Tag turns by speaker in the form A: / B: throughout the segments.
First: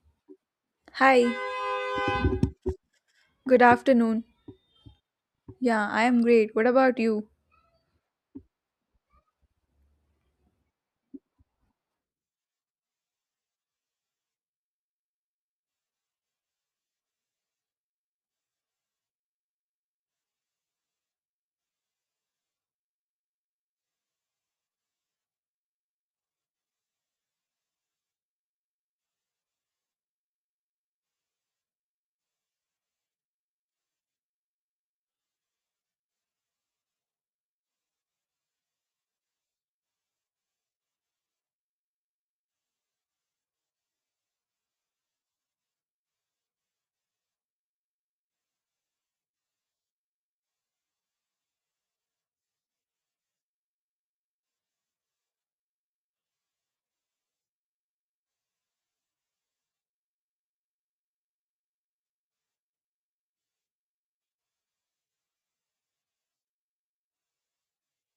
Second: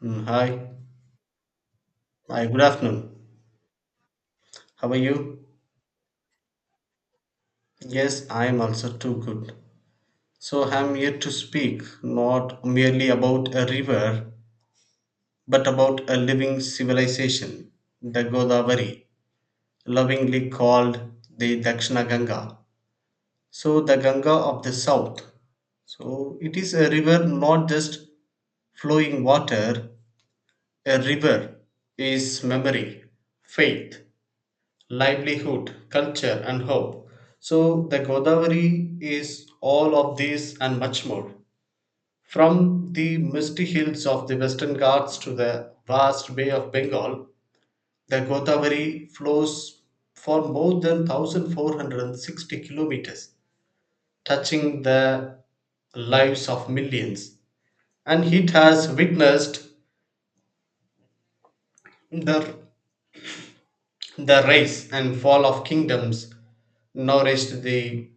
A: Hi.
B: Hi,
A: Hi, good afternoon.
B: good afternoon.
A: How are you?
B: Yeah, I am great. What about you?
A: Yes, I am also too good. So I'm here to speak not merely about a river, but about a living civilization, the Godavari, lovingly called the Dakshina Ganga. So the Ganga of the South. So it is a river, not just flowing water. A river is memory, faith, livelihood, culture, and hope. So, the Godavari is all of these and much more. From the misty hills of the Western Ghats to the vast Bay of Bengal, the Godavari flows for more than 1460 kilometers, touching the lives of millions. And it has witnessed the, the rise and fall of kingdoms, nourished the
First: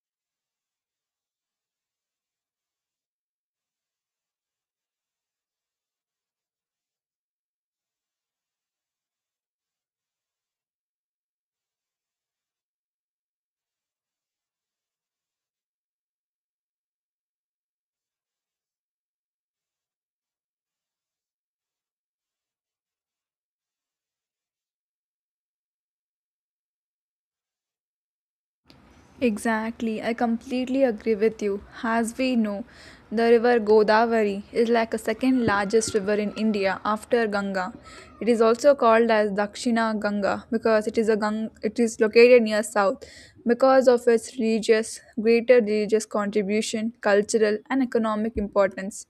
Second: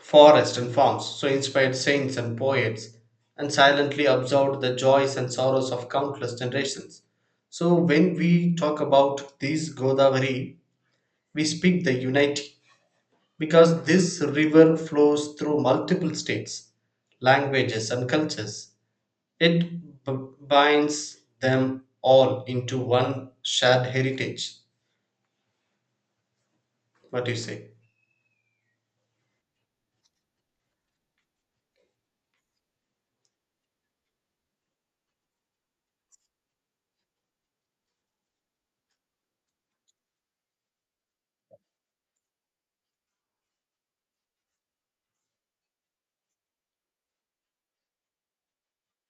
A: forests and farms, so inspired saints and poets, and silently absorbed the joys and sorrows of countless generations. So when we talk about this Godavari, we speak the unity because this river flows through multiple states, languages, and cultures. It binds them all into one shared heritage. What do you say?
B: Exactly, I completely agree with you. As we know, the river Godavari is like a second largest river in India after Ganga. It is also called as Dakshina Ganga because it is it is located near south because of its religious greater religious contribution, cultural and economic importance.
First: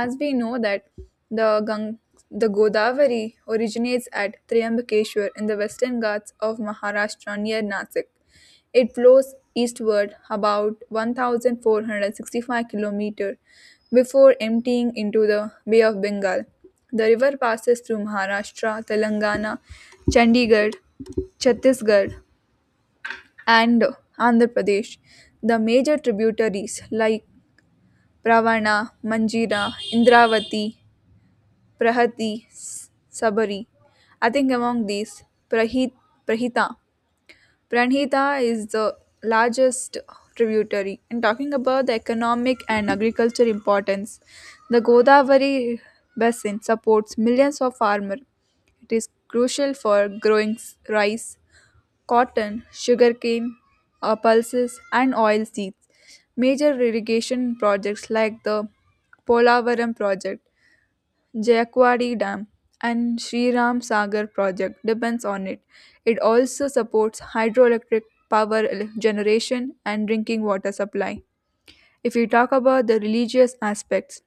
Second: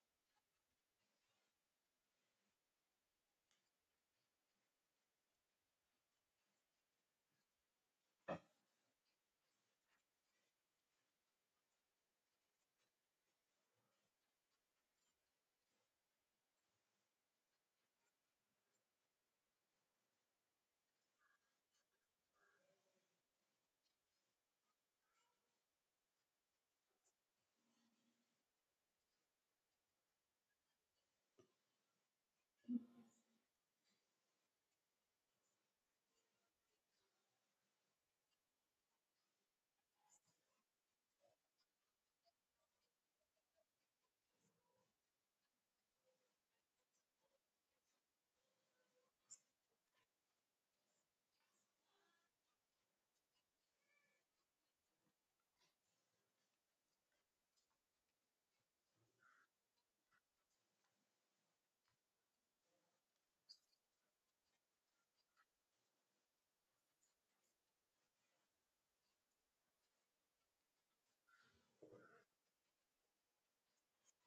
B: As we know that the Gang- the Godavari originates at Triambakeshwar in the western Ghats of Maharashtra near Nasik. It flows eastward about 1,465 km before emptying into the Bay of Bengal. The river passes through Maharashtra, Telangana, Chandigarh, Chhattisgarh, and Andhra Pradesh. The major tributaries like Pravana, Manjira, Indravati, Prahati, Sabari. I think among these, Prahit, Prahita Pranhita is the largest tributary. And talking about the economic and agriculture importance, the Godavari basin supports millions of farmers. It is crucial for growing rice, cotton, sugarcane, pulses, and oil seeds. Major irrigation projects like the Polavaram project, Jakwari Dam, and Sri Ram Sagar project depends on it. It also supports hydroelectric generation and drinking water supply. If we talk about the religious aspects,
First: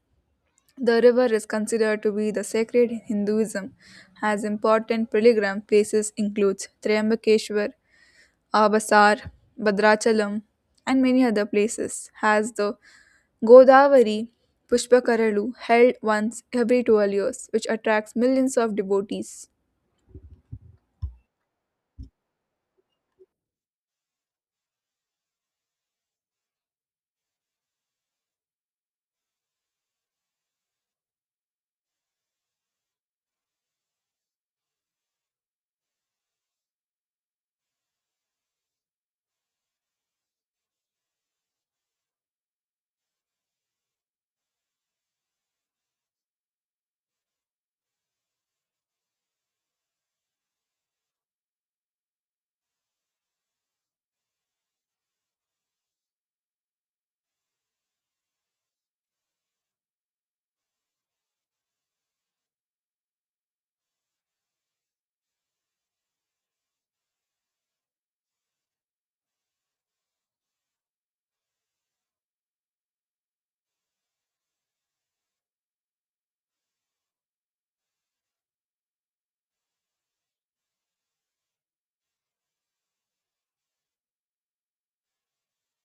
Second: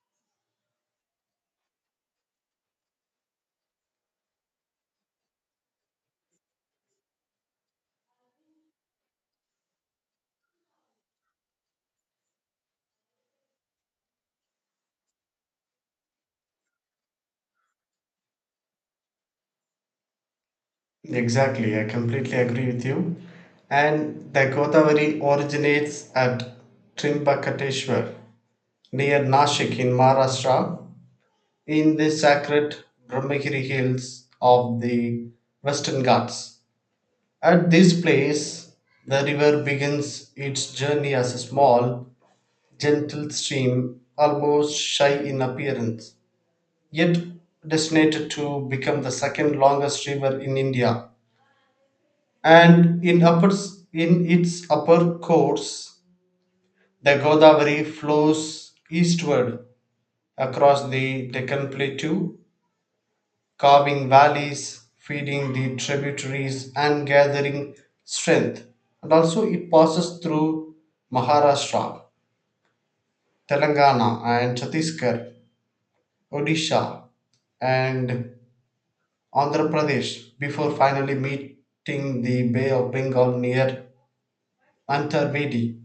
B: the river is considered to be the sacred in Hinduism, as important pilgrim places includes Triambakeshwar, Abasar, Badrachalam, and many other places has the Godavari Pushpakaralu held once every 12 years, which attracts millions of devotees.
A: Exactly, I completely agree with you. And the Godavari originates at Trimbakateshwar near Nashik in Maharashtra in the sacred Brahmagiri hills of the Western Ghats. At this place, the river begins its journey as a small, gentle stream, almost shy in appearance, yet destined to become the second longest river in India and in its upper course, the Godavari flows eastward across the Deccan Plateau, carving valleys, feeding the tributaries and gathering strength. And also, it passes through Maharashtra, Telangana, and Chhattisgarh, Odisha, and Andhra Pradesh before finally meeting the Bay of Bengal near Antarvedi.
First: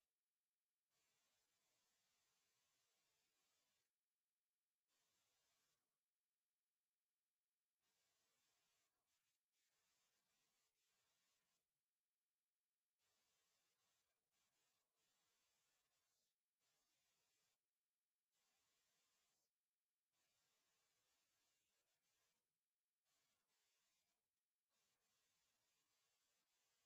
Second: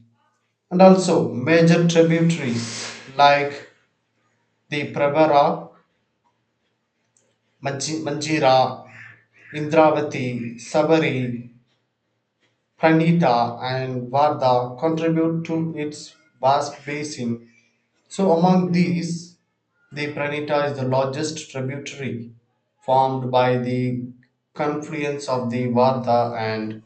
A: And also, major tributaries like the Prabhara, Manjira, Indravati, Sabari, Pranita, and Vardha contribute to its vast basin. So, among these, the Pranita is the largest tributary formed by the confluence of the Vardha and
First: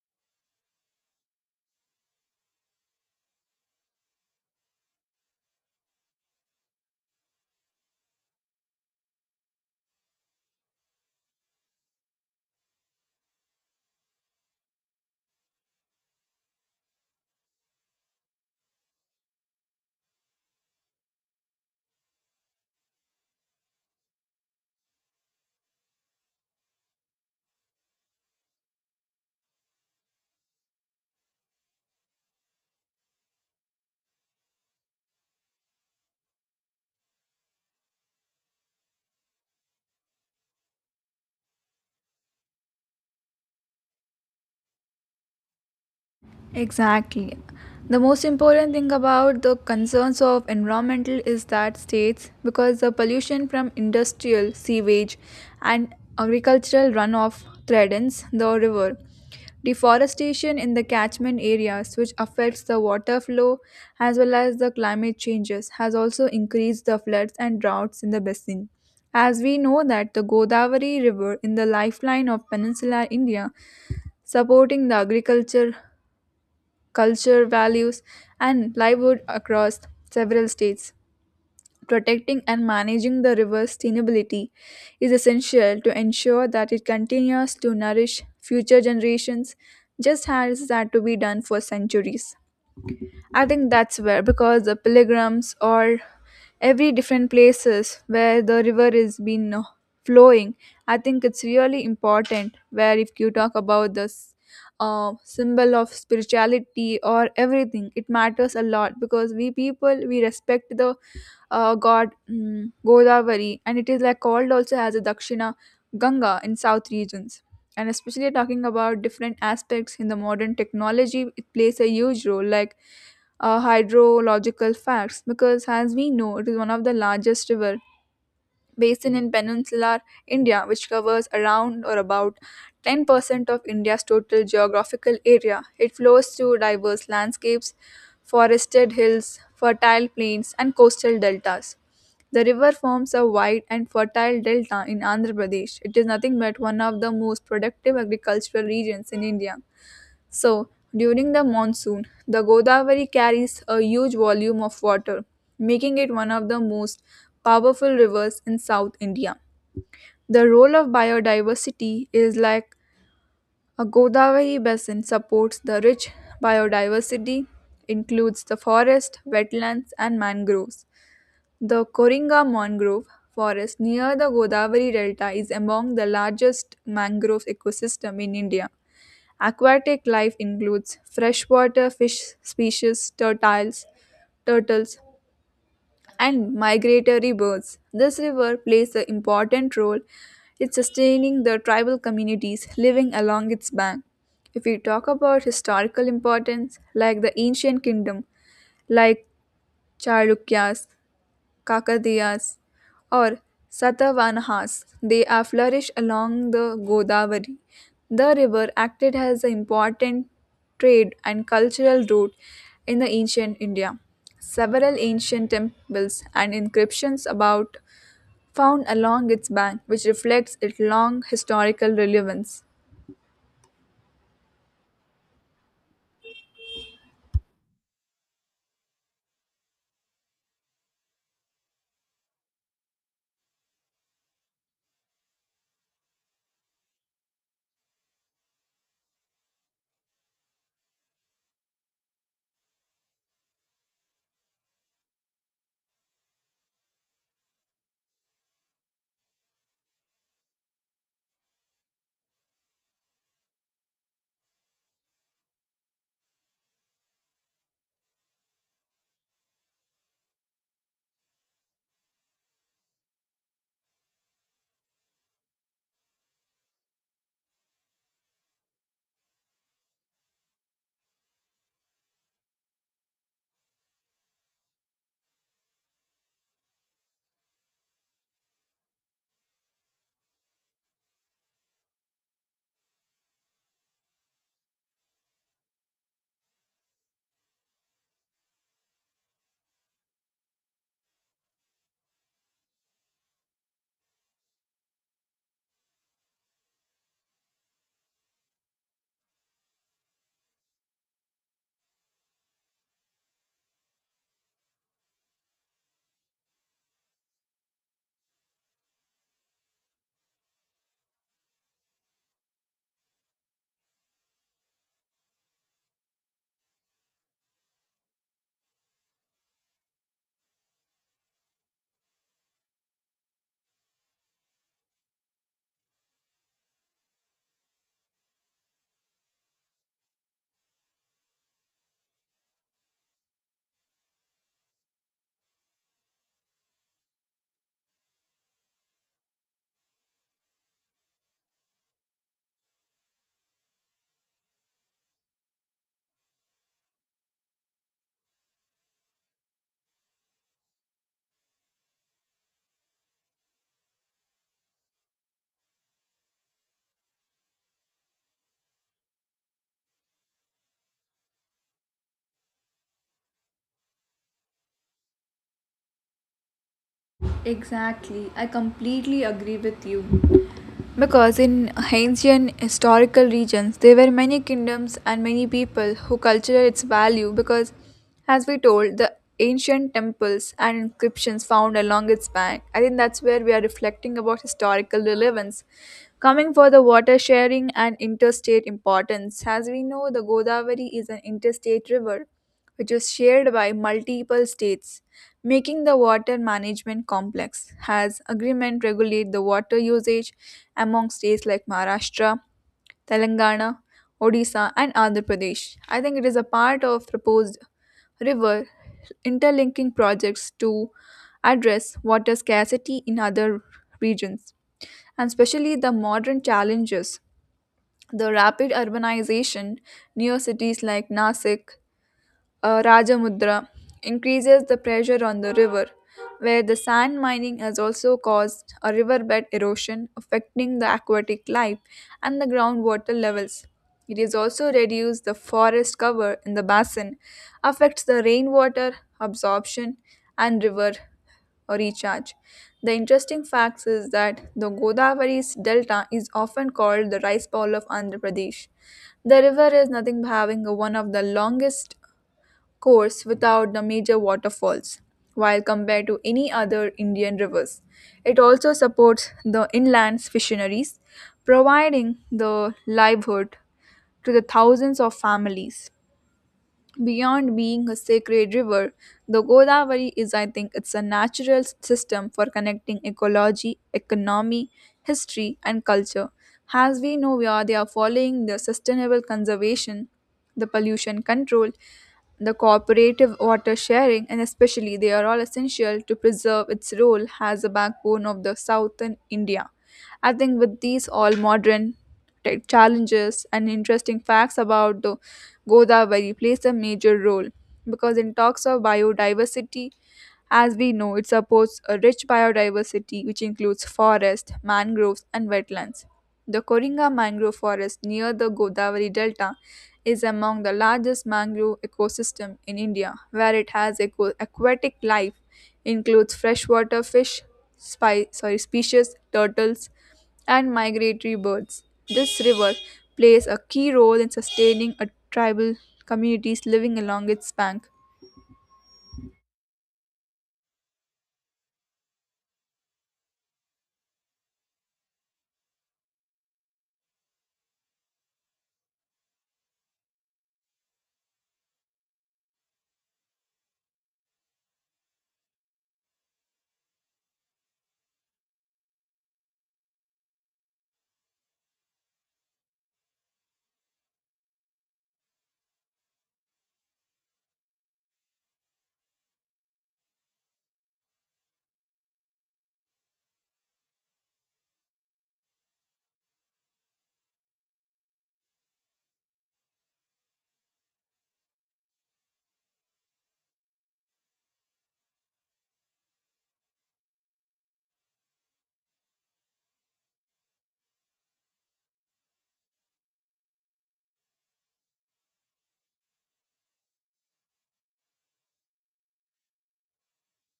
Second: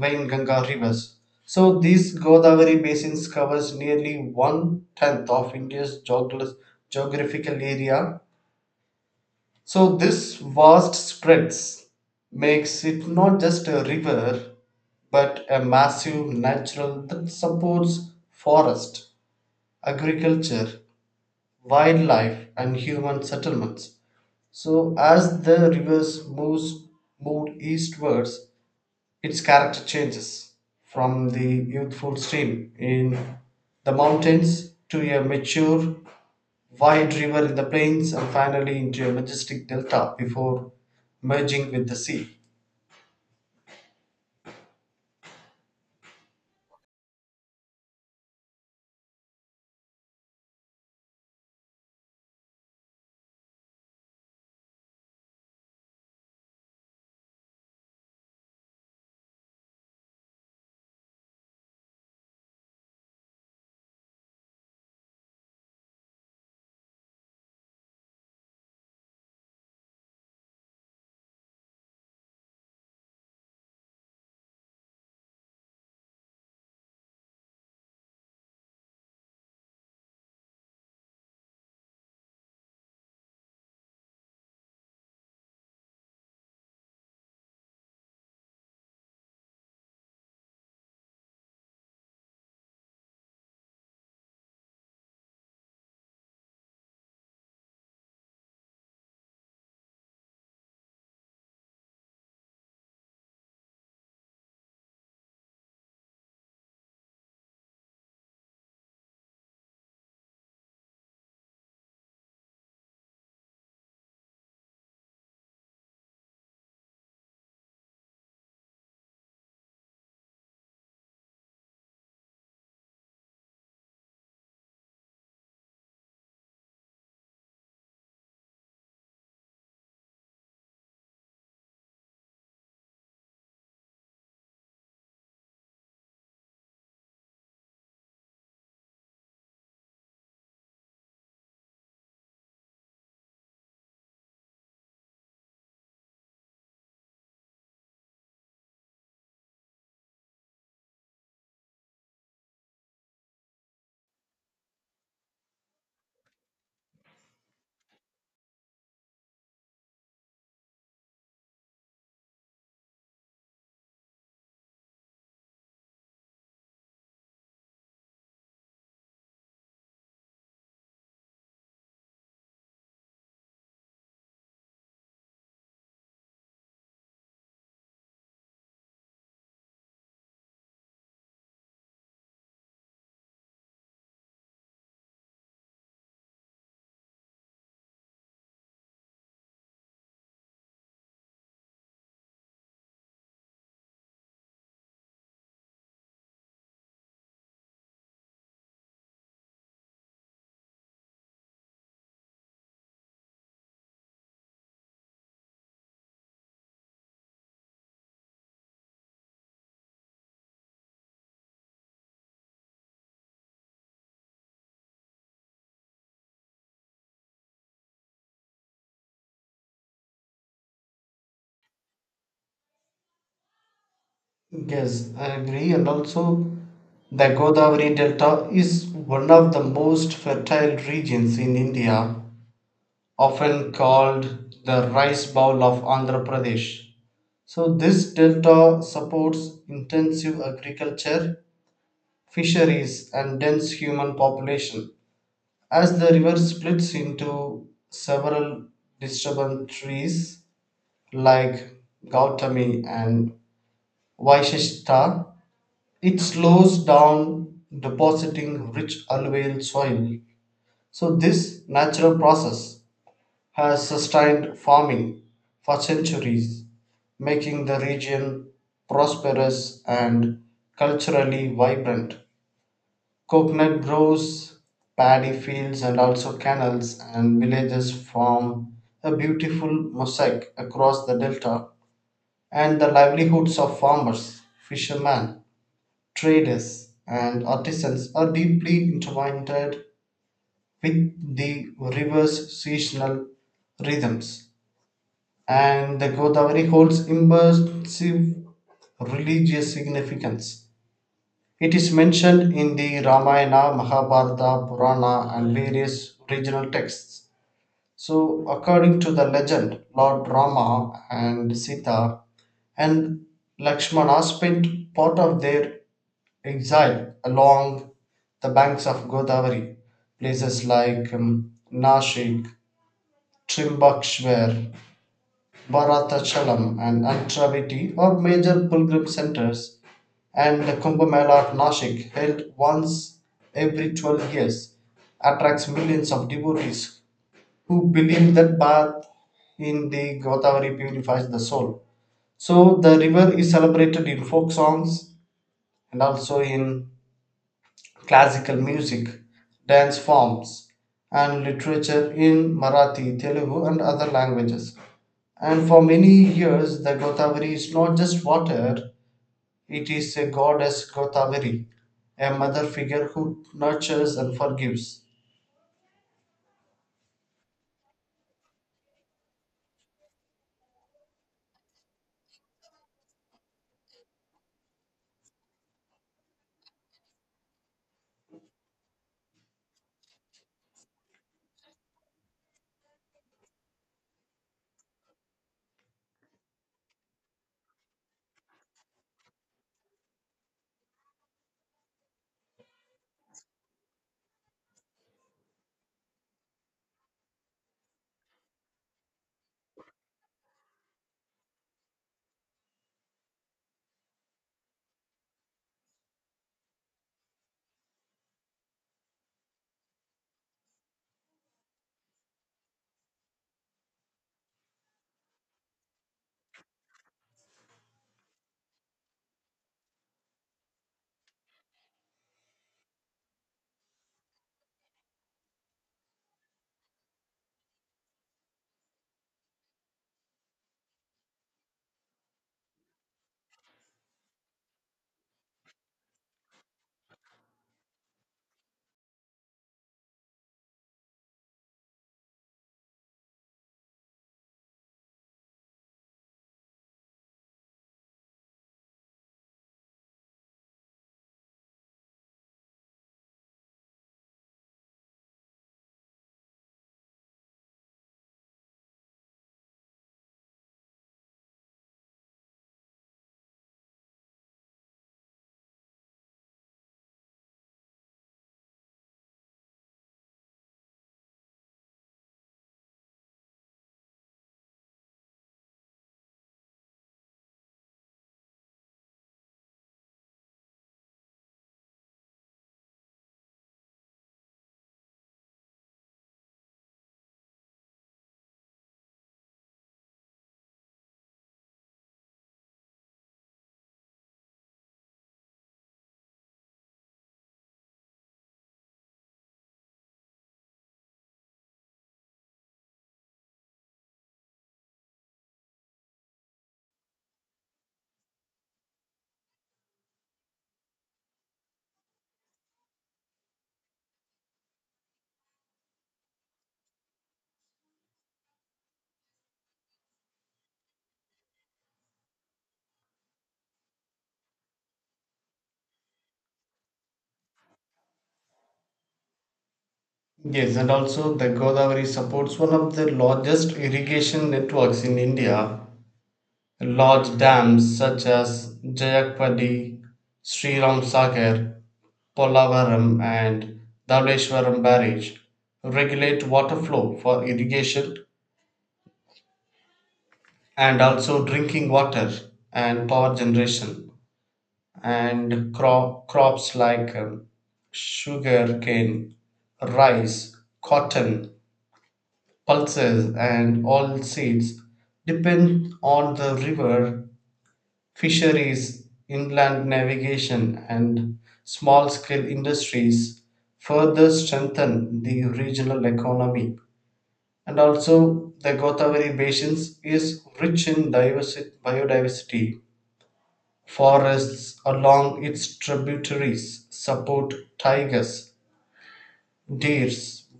A: Ganga rivers. So these Godavari basins covers nearly one tenth of India's geographical area. So this vast spreads makes it not just a river but a massive natural that supports forest, agriculture, wildlife and human settlements. So as the rivers moves moved eastwards, its character changes from the youthful stream in the mountains to a mature, wide river in the plains and finally into a majestic delta before merging with the sea.
B: Exactly. The most important thing about the concerns of environmental is that states, because the pollution from industrial sewage and agricultural runoff threatens the river, deforestation in the catchment areas, which affects the water flow as well as the climate changes, has also increased the floods and droughts in the basin. As we know that the Godavari River in the lifeline of peninsular India supporting the agriculture culture, values, and livelihood across several states. Protecting and managing the river's sustainability is essential to ensure that it continues to nourish future generations, just as it had to be done for centuries. I think that's where because the pilgrims or every different places where the river is been flowing. I think it's really important where if you talk about this symbol of spirituality or everything, it matters a lot because we people we respect the Godavari, and it is like called also as a Dakshina Ganga in south regions. And especially talking about different aspects in the modern technology, it plays a huge role, like hydrological facts, because as we know, it is one of the largest river basin in peninsular India, which covers around or about 10% of India's total geographical area. It flows through diverse landscapes, forested hills, fertile plains, and coastal deltas. The river forms a wide and fertile delta in Andhra Pradesh. It is nothing but one of the most productive agricultural regions in India. So, during the monsoon, the Godavari carries a huge volume of water, making it one of the most powerful rivers in South India. The role of biodiversity is like a Godavari basin supports the rich biodiversity, includes the forest, wetlands, and mangroves. The Koringa mangrove forest near the Godavari delta is among the largest mangrove ecosystem in India. Aquatic life includes freshwater fish species, turtles, and migratory birds. This river plays an important role in sustaining the tribal communities living along its bank. If we talk about historical importance, like the ancient kingdom, like Chalukyas, Kakadiyas, or Satavahanas. They are flourished along the Godavari. The river acted as an important trade and cultural route in the ancient India. Several ancient temples and inscriptions about found along its bank, which reflects its long historical relevance.
A: Yes, I agree. And also, the Godavari Delta is one of the most fertile regions in India, often called the rice bowl of Andhra Pradesh. So, this delta supports intensive agriculture, fisheries, and dense human population. As the river splits into several tributaries like Gautami and Vaisheshta, it slows down, depositing rich alluvial soil. So, this natural process has sustained farming for centuries, making the region prosperous and culturally vibrant. Coconut groves, paddy fields, and also canals and villages form a beautiful mosaic across the delta, and the livelihoods of farmers, fishermen, traders, and artisans are deeply intertwined with the river's seasonal rhythms. And the Godavari holds immersive religious significance. It is mentioned in the Ramayana, Mahabharata, Purana, and various regional texts. So, according to the legend, Lord Rama and Sita and Lakshmana spent part of their exile along the banks of Godavari, places like Nashik, Trimbakeshwar, Bharatachalam, and Antravati are major pilgrim centers, and the Kumbh Mela at Nashik, held once every 12 years, attracts millions of devotees who believe that bath in the Godavari purifies the soul. So the river is celebrated in folk songs and also in classical music, dance forms, and literature in Marathi, Telugu, and other languages. And for many years, the Godavari is not just water. It is a goddess Godavari, a mother figure who nurtures and forgives.
B: Exactly. I completely agree with you. Because in ancient historical regions, there were many kingdoms and many people who cultured its value. Because, as we told, the ancient temples and inscriptions found along its bank. I think that's where we are reflecting about historical relevance. Coming for the water sharing and interstate importance. As we know, the Godavari is an interstate river which is shared by multiple states, making the water management complex, as agreement regulate the water usage among states like Maharashtra, Telangana, Odisha, and Andhra Pradesh. I think it is a part of proposed river interlinking projects to address water scarcity in other regions, and especially the modern challenges. The rapid urbanization near cities like Nasik, Rajamudra increases the pressure on the river, where the sand mining has also caused a riverbed erosion affecting the aquatic life and the groundwater levels. It has also reduced the forest cover in the basin, affects the rainwater absorption and river recharge. The interesting fact is that the Godavari's delta is often called the rice bowl of Andhra Pradesh. The river is nothing but having one of the longest course without the major waterfalls, while compared to any other Indian rivers. It also supports the inland fisheries, providing the livelihood to the thousands of families. Beyond being a sacred river, the Godavari is, I think, it's a natural system for connecting ecology, economy, history, and culture. As we know, we are they are following the sustainable conservation, the pollution control, the cooperative water sharing, and especially they are all essential to preserve its role as a backbone of the southern India. I think with these all modern tech challenges and interesting facts about the Godavari plays a major role because in talks of biodiversity, as we know, it supports a rich biodiversity which includes forests, mangroves, and wetlands. The Koringa mangrove forest near the Godavari Delta is among the largest mangrove ecosystem in India, where it has aquatic life, includes freshwater fish, species, turtles, and migratory birds. This river plays a key role in sustaining a tribal communities living along its bank.
A: Yes, and also the Godavari supports one of the largest irrigation networks in India. Large dams such as Jayakpadi, Sri Ram Sagar, Polavaram, and Dhaleshwaram Barrage regulate water flow for irrigation and also drinking water and power generation. And crops like sugar cane, rice, cotton, pulses, and all seeds depend on the river. Fisheries, inland navigation, and small scale industries further strengthen the regional economy. And also, the Godavari Basin is rich in biodiversity. Forests along its tributaries support tigers, deer,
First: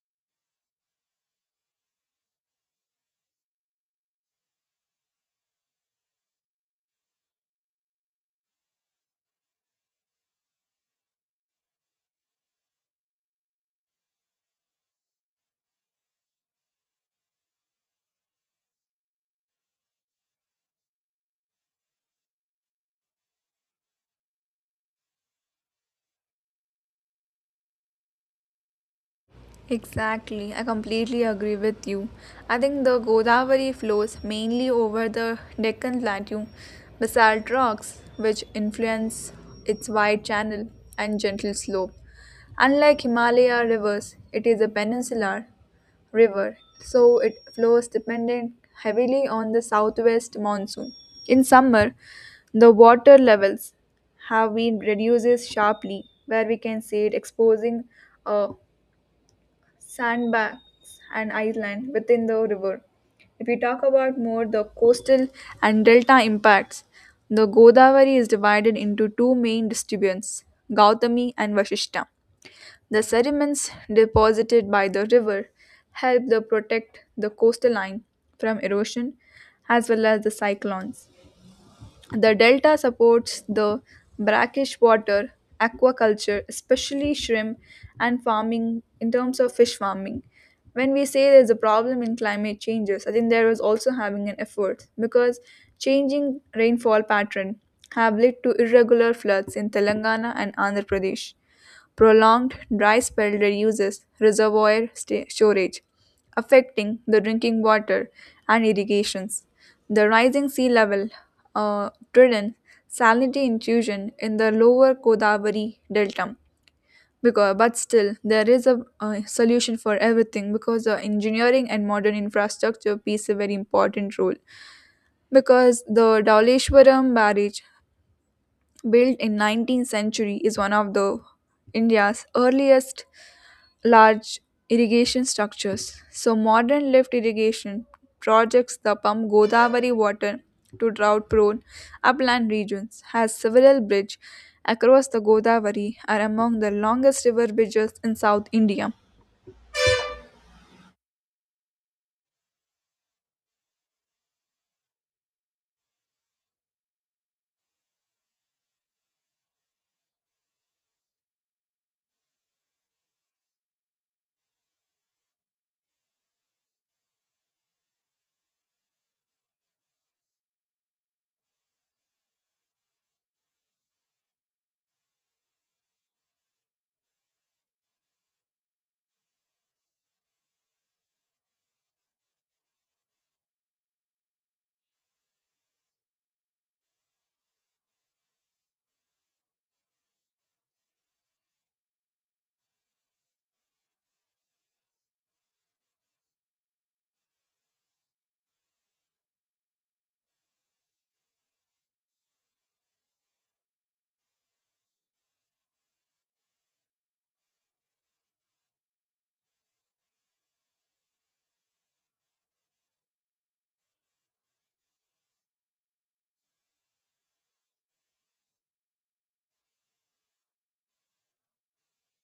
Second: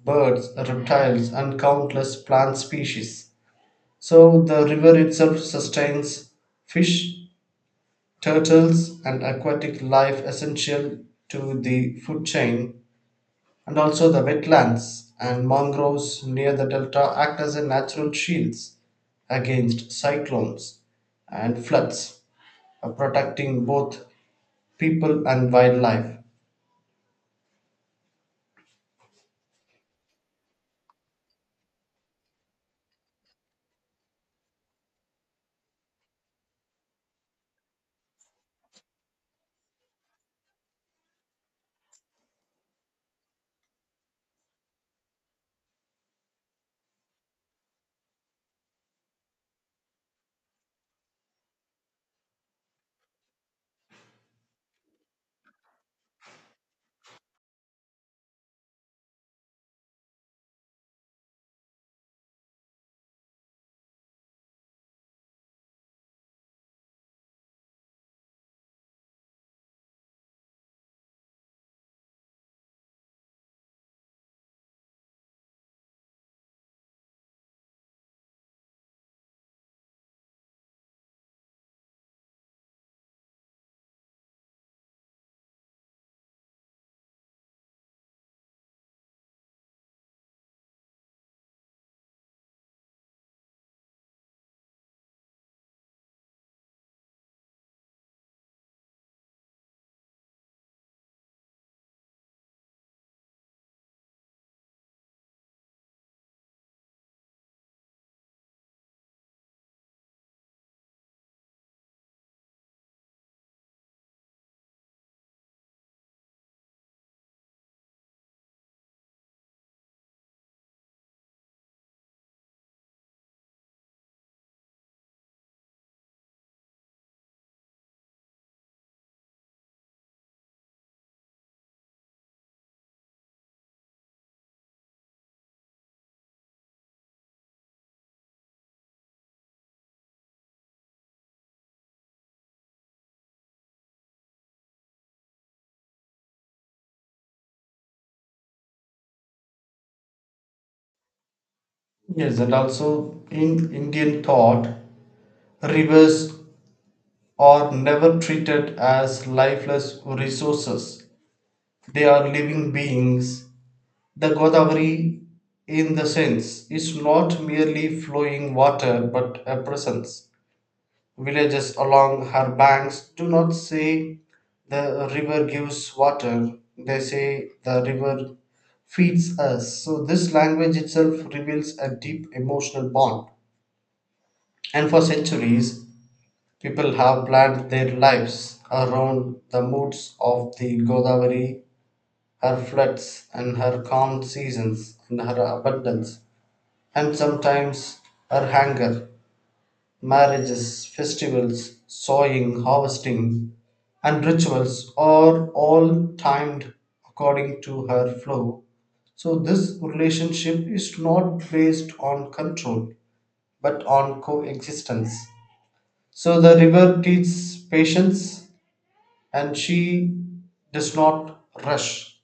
A: birds, reptiles and countless plant species, so the river itself sustains fish, turtles and aquatic life essential to the food chain, and also the wetlands and mangroves near the delta act as a natural shields against cyclones and floods, protecting both people and wildlife.
B: Exactly, I completely agree with you. I think the Godavari flows mainly over the Deccan Plateau basalt rocks, which influence its wide channel and gentle slope. Unlike Himalaya rivers, it is a peninsular river, so it flows dependent heavily on the southwest monsoon. In summer, the water levels have been reduces sharply, where we can see it exposing a sandbanks and island within the river. If we talk about more the coastal and delta impacts, the Godavari is divided into two main distributes, Gautami and Vashishta. The sediments deposited by the river help to protect the coastal line from erosion as well as the cyclones. The delta supports the brackish water, aquaculture, especially shrimp, and farming in terms of fish farming. When we say there's a problem in climate changes, I think there is also having an effort because changing rainfall pattern have led to irregular floods in Telangana and Andhra Pradesh. Prolonged dry spell reduces storage, affecting the drinking water and irrigations. The rising sea level driven salinity intrusion in the lower Godavari delta. Because, but still, there is a solution for everything because the engineering and modern infrastructure plays a very important role. Because the Dawleshwaram barrage, built in 19th century, is one of the India's earliest large irrigation structures. So modern lift irrigation projects the pump Godavari water to drought-prone upland regions has several bridges across the Godavari are among the longest river bridges in South India.
A: Yes, and also in Indian thought, rivers are never treated as lifeless resources. They are living beings. The Godavari, in the sense, is not merely flowing water but a presence. Villages along her banks do not say the river gives water, they say the river feeds us. So, this language itself reveals a deep emotional bond. And for centuries, people have planned their lives around the moods of the Godavari, her floods and her calm seasons and her abundance, and sometimes her hunger. Marriages, festivals, sowing, harvesting, and rituals are all timed according to her flow. So, this relationship is not based on control but on coexistence. So, the river teaches patience. And she does not rush,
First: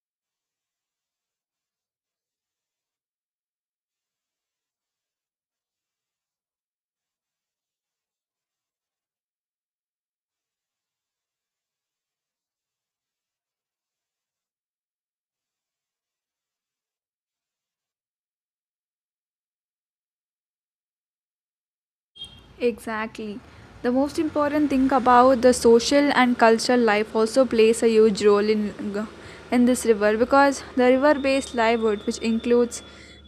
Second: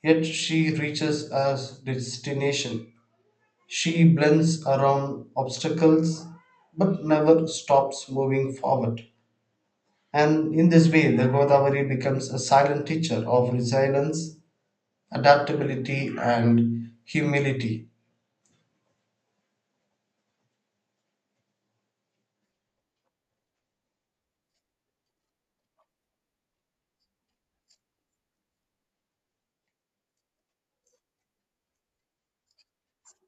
A: yet she reaches her destination. She blends around obstacles but never stops moving forward. And in this way, the Godavari becomes a silent teacher of resilience, adaptability, and humility.
B: Exactly. The most important thing about the social and cultural life also plays a huge role in this river because the river-based livelihood, which includes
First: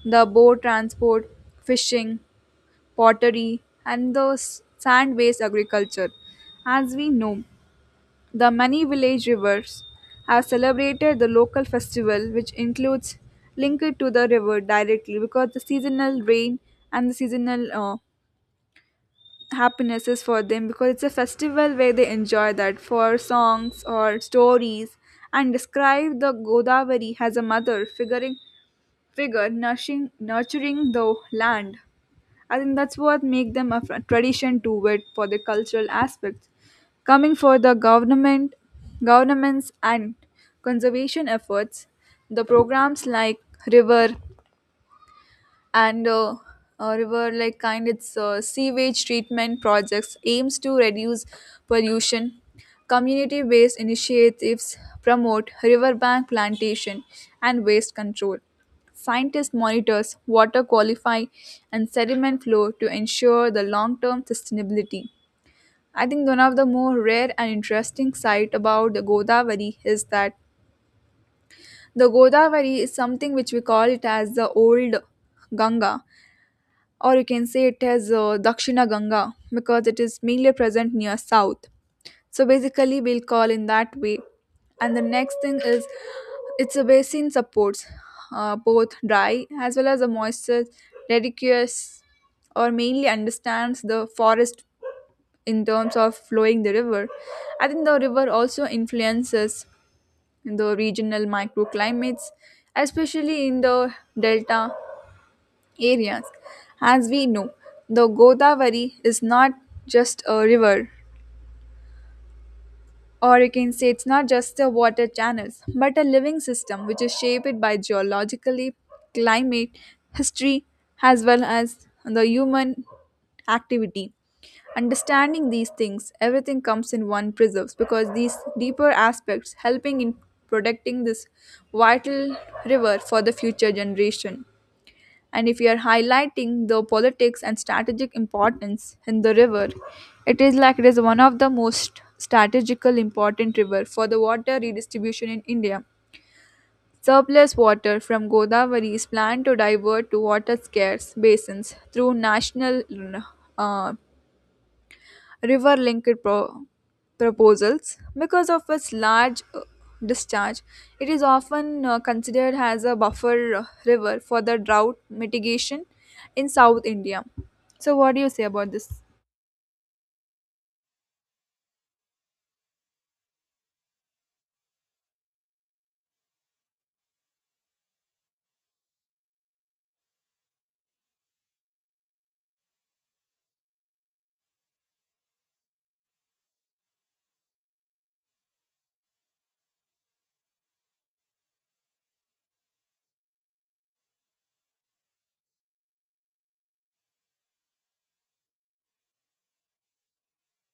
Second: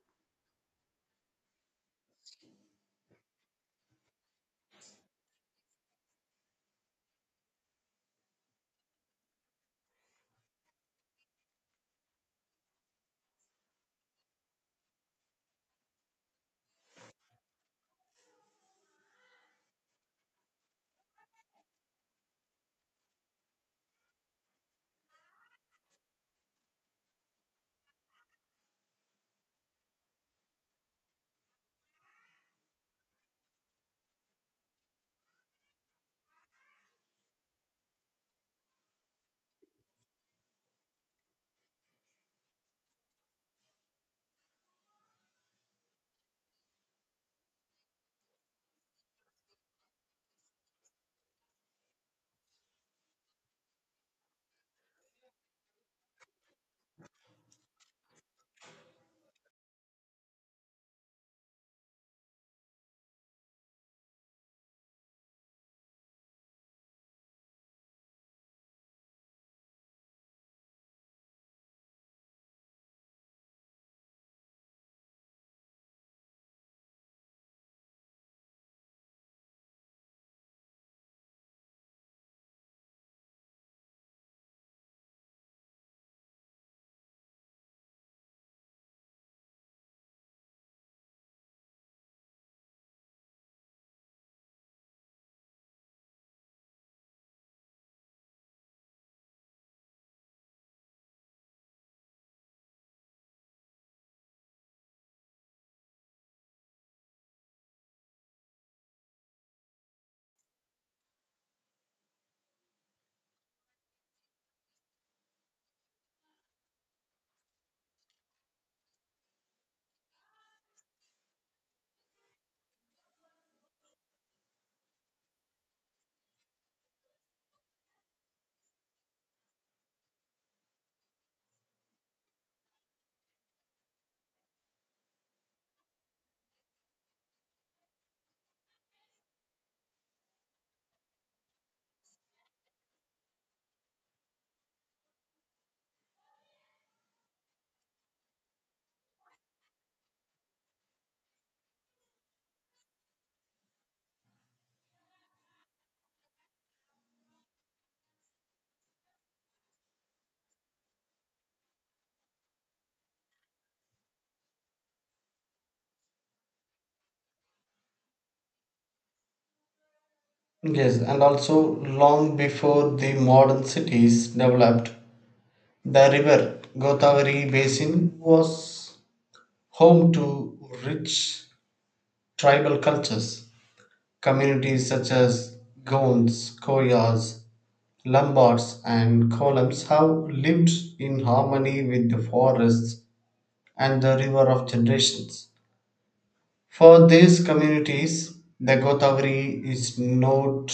B: the boat transport, fishing, pottery, and the sand-based agriculture, as we know, the many village rivers have celebrated the local festival, which includes linked to the river directly because the seasonal rain and the seasonal Happinesses for them because it's a festival where they enjoy that for songs or stories and describe the Godavari as a mother figuring figure nurturing the land. I think that's what make them a tradition to it for the cultural aspects. Coming for the governments and conservation efforts, the programs like river and river like kind its sewage treatment projects aims to reduce pollution, community based initiatives promote riverbank plantation and waste control, scientists monitors water qualify and sediment flow to ensure the long term sustainability. I think one of the more rare and interesting sight about the Godavari is that the Godavari is something which we call it as the old Ganga or you can say it as Dakshina Ganga because it is mainly present near south. So basically, we'll call in that way. And the next thing is it's a basin supports both dry as well as a moisture dedicates or mainly understands the forest in terms of flowing the river. I think the river also influences the regional microclimates, especially in the delta areas. As we know, the Godavari is not just a river, or you can say it's not just a water channels, but a living system which is shaped by geologically, climate, history, as well as the human activity. Understanding these things, everything comes in one preserves because these deeper aspects helping in protecting this vital river for the future generation. And if you are highlighting the politics and strategic importance in the river, it is like it is one of the most strategical important river for the water redistribution in India. Surplus water from Godavari is planned to divert to water scarce basins through national uh, river proposals. Because of its large discharge, it is often considered as a buffer river for the drought mitigation in South India. So, what do you say about this?
A: Yes, and also long before the modern cities developed, the river Godavari basin was home to rich tribal cultures. Communities such as Goans, Koyas, Lombards, and Kolams have lived in harmony with the forests and the river of generations. For these communities, the Godavari is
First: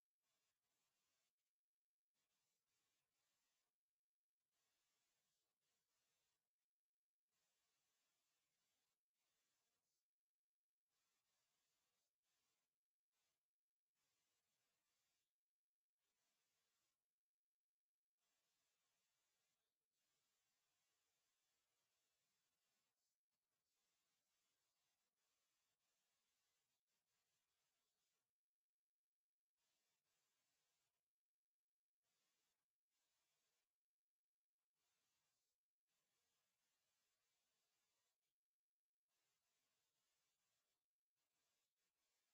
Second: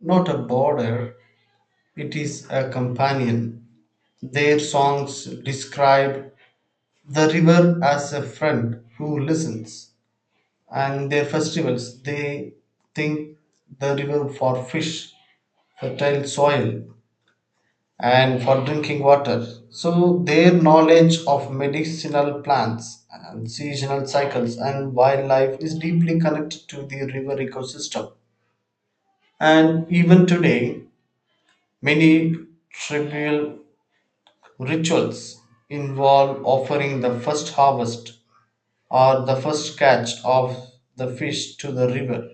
A: not a border, it is a companion. Their songs describe the river as a friend who listens, and their festivals they think the river for fish, fertile soil, and for drinking water. So their knowledge of medicinal plants and seasonal cycles and wildlife is deeply connected to the river ecosystem, and even today many tribal rituals involve offering the first harvest or the first catch of the fish to the river,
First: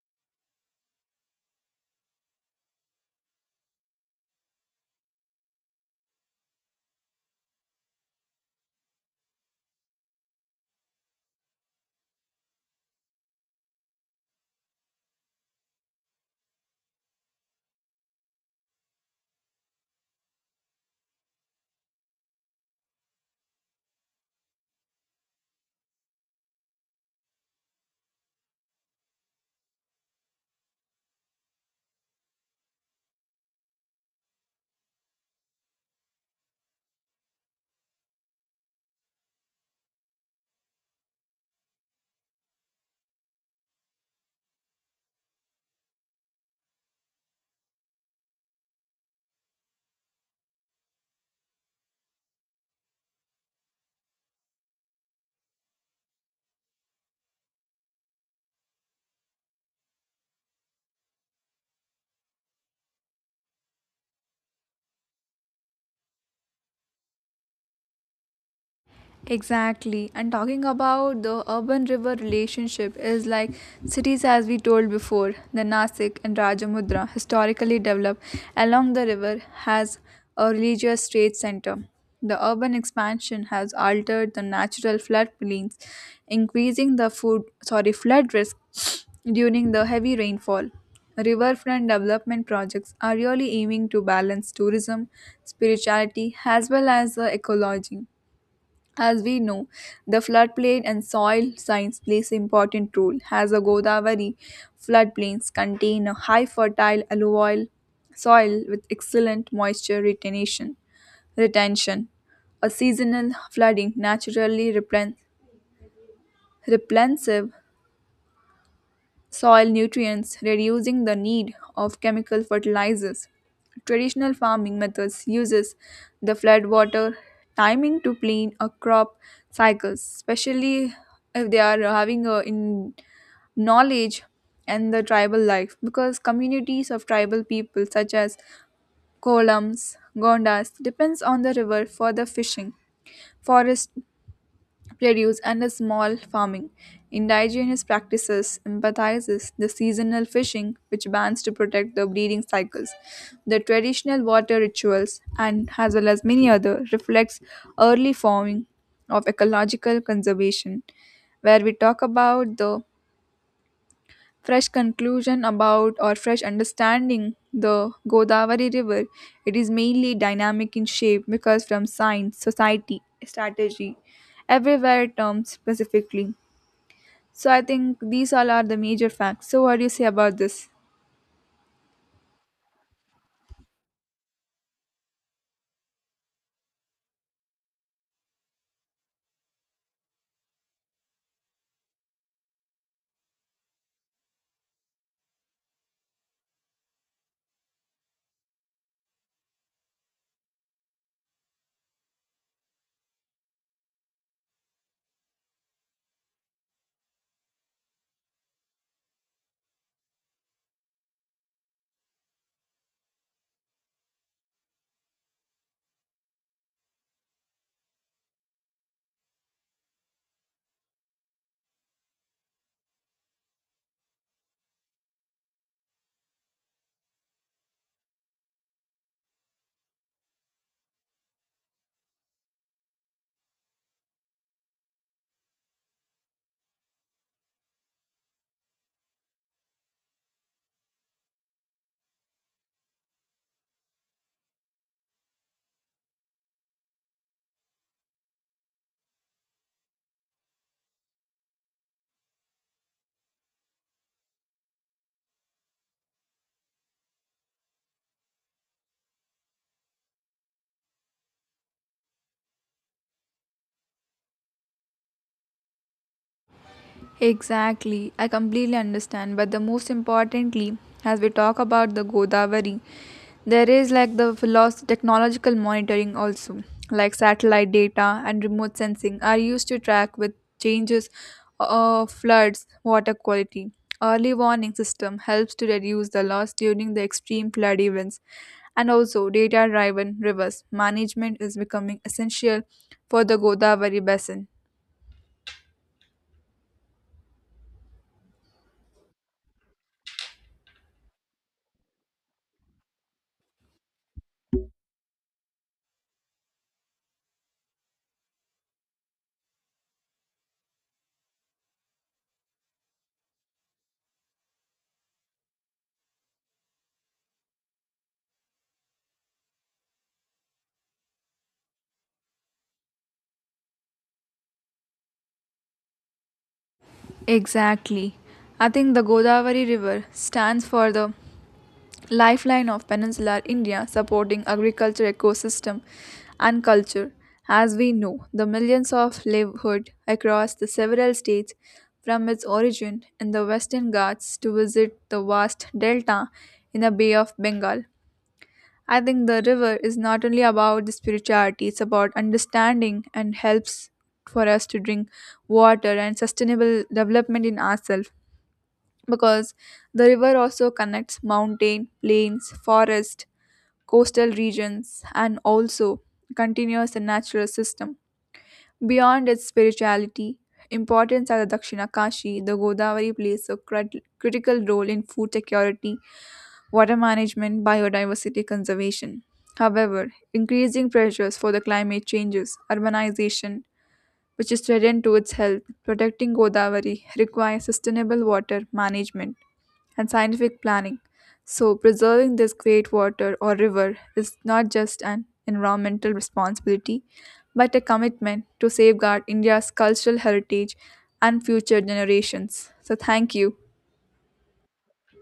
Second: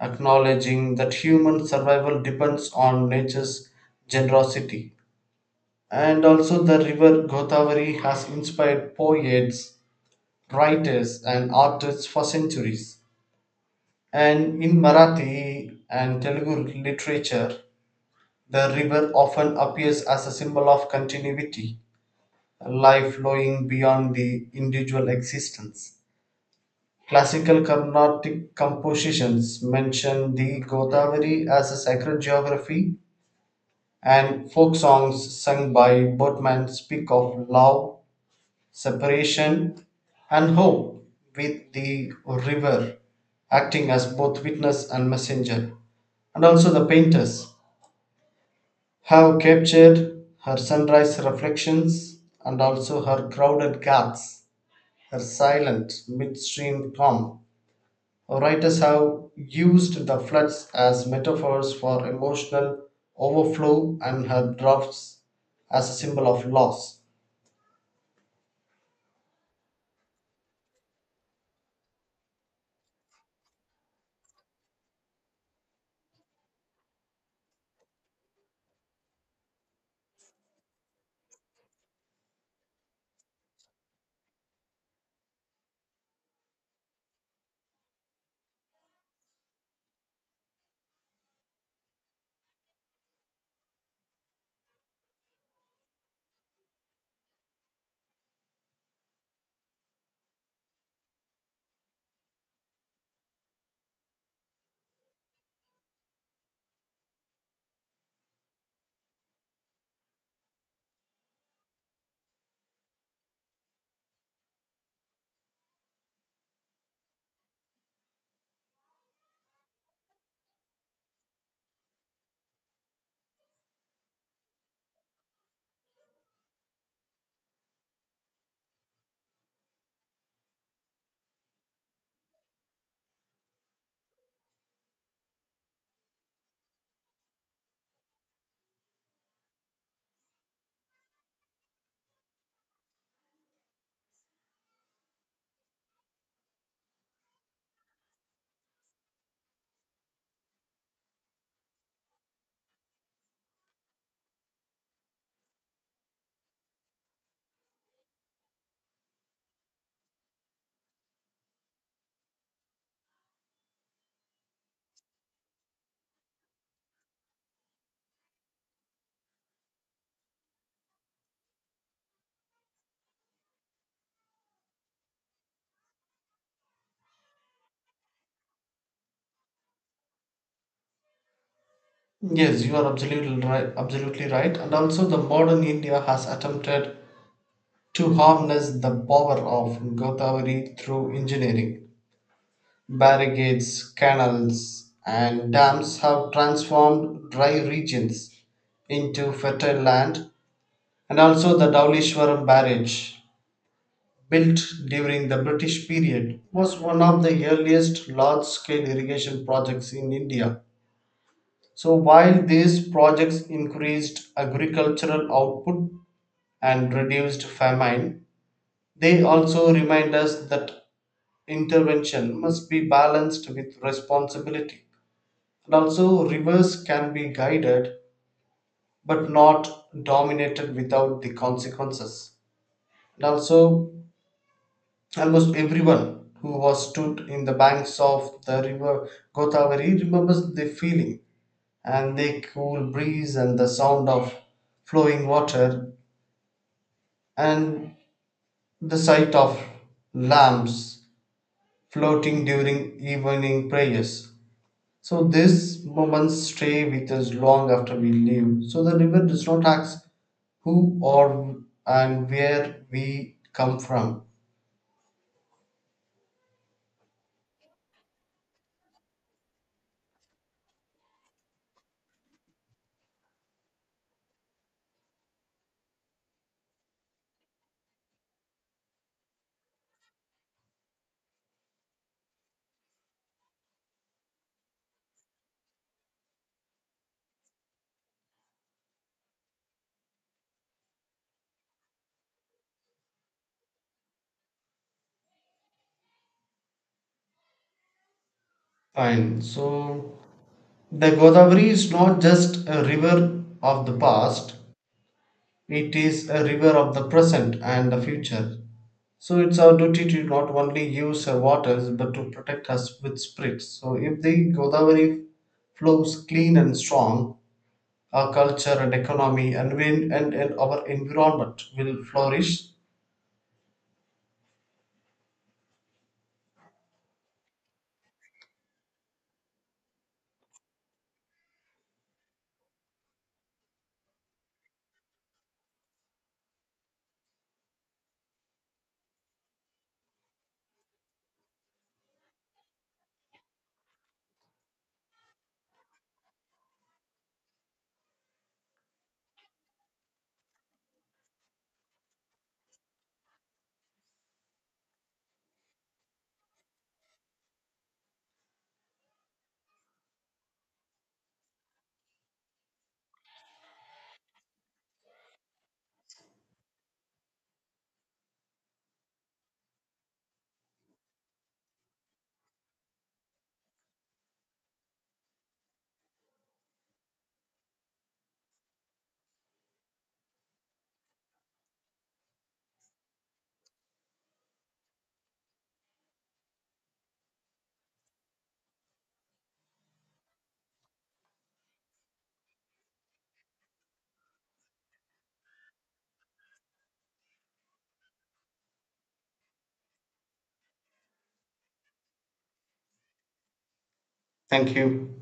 A: acknowledging that human survival depends on nature's generosity. And also, the river Godavari has inspired poets, writers, and artists for centuries. And in Marathi and Telugu literature, the river often appears as a symbol of continuity, life flowing beyond the individual existence. Classical Carnatic compositions mention the Godavari as a sacred geography, and folk songs sung by boatmen speak of love, separation, and hope, with the river acting as both witness and messenger. And also, the painters have captured her sunrise reflections and also her crowded ghats, her silent midstream calm. Writers have used the floods as metaphors for emotional overflow and her drafts as a symbol of loss.
B: Exactly. And talking about the urban river relationship is like cities, as we told before, the Nasik and Rajamudra, historically developed along the river, has a religious trade center. The urban expansion has altered the natural floodplains, increasing the food sorry flood risk during the heavy rainfall. Riverfront development projects are really aiming to balance tourism, spirituality, as well as the ecology. As we know, the floodplain and soil science plays important role as the Godavari floodplains contain a high fertile alluvial soil with excellent moisture retention. A seasonal flooding naturally replenishes soil nutrients, reducing the need of chemical fertilizers. Traditional farming methods uses the flood water timing to plan a crop cycles, especially if they are having a in knowledge and the tribal life because communities of tribal people such as kolams gondas depends on the river for the fishing forest produce and a small farming. Indigenous practices emphasizes the seasonal fishing, which bans to protect the breeding cycles. The traditional water rituals, and as well as many other, reflects early forming of ecological conservation, where we talk about the fresh conclusion about or fresh understanding the Godavari River. It is mainly dynamic in shape because from science, society, strategy, everywhere terms specifically. So I think these all are the major facts. So what do you say about this?
A: Yes, you are absolutely right, absolutely right. And also, the modern India has attempted to harness the power of Godavari through engineering. Barricades, canals, and dams have transformed dry regions into fertile land, and also the Daulishwaram barrage built during the British period, was one of the earliest large scale irrigation projects in India. So, while these projects increased agricultural output and reduced famine, they also remind us that intervention must be balanced with responsibility. And also, rivers can be guided but not dominated without the consequences. And also, almost everyone who was stood in the banks of the river Godavari remembers the feeling and the cool breeze and the sound of flowing water and the sight of lamps floating during evening prayers. So these moments stay with us long after we leave. So the river does not ask who or and where we come from.
B: Exactly, I completely understand. But the most importantly, as we talk about the Godavari, there is like the technological monitoring also, like satellite data and remote sensing are used to track with changes of floods, water quality. Early warning system helps to reduce the loss during the extreme flood events, and also data-driven rivers management is becoming essential for the Godavari basin.
A: Fine. So the Godavari is not just a river of the past, it is a river of the present and the future. So it's our duty to not only use her waters but to protect us with spirits. So if the Godavari flows clean and strong, our culture and economy and our environment will flourish.
B: Exactly. I think the Godavari River stands for the lifeline of peninsular India, supporting agriculture, ecosystem, and culture. As we know, the millions of livelihood across the several states from its origin in the Western Ghats to visit the vast delta in the Bay of Bengal. I think the river is not only about the spirituality, it's about understanding and helps for us to drink water and sustainable development in ourselves because the river also connects mountain, plains, forest, coastal regions and also continuous and natural system. Beyond its spirituality, importance are the Dakshina Kashi, the Godavari plays a critical role in food security water management, biodiversity conservation. However, increasing pressures for the climate changes, urbanization, which is threatened to its health, protecting Godavari requires sustainable water management and scientific planning. So, preserving this great water or river is not just an environmental responsibility, but a commitment to safeguard India's cultural heritage and future generations. So, thank you.
A: Thank you.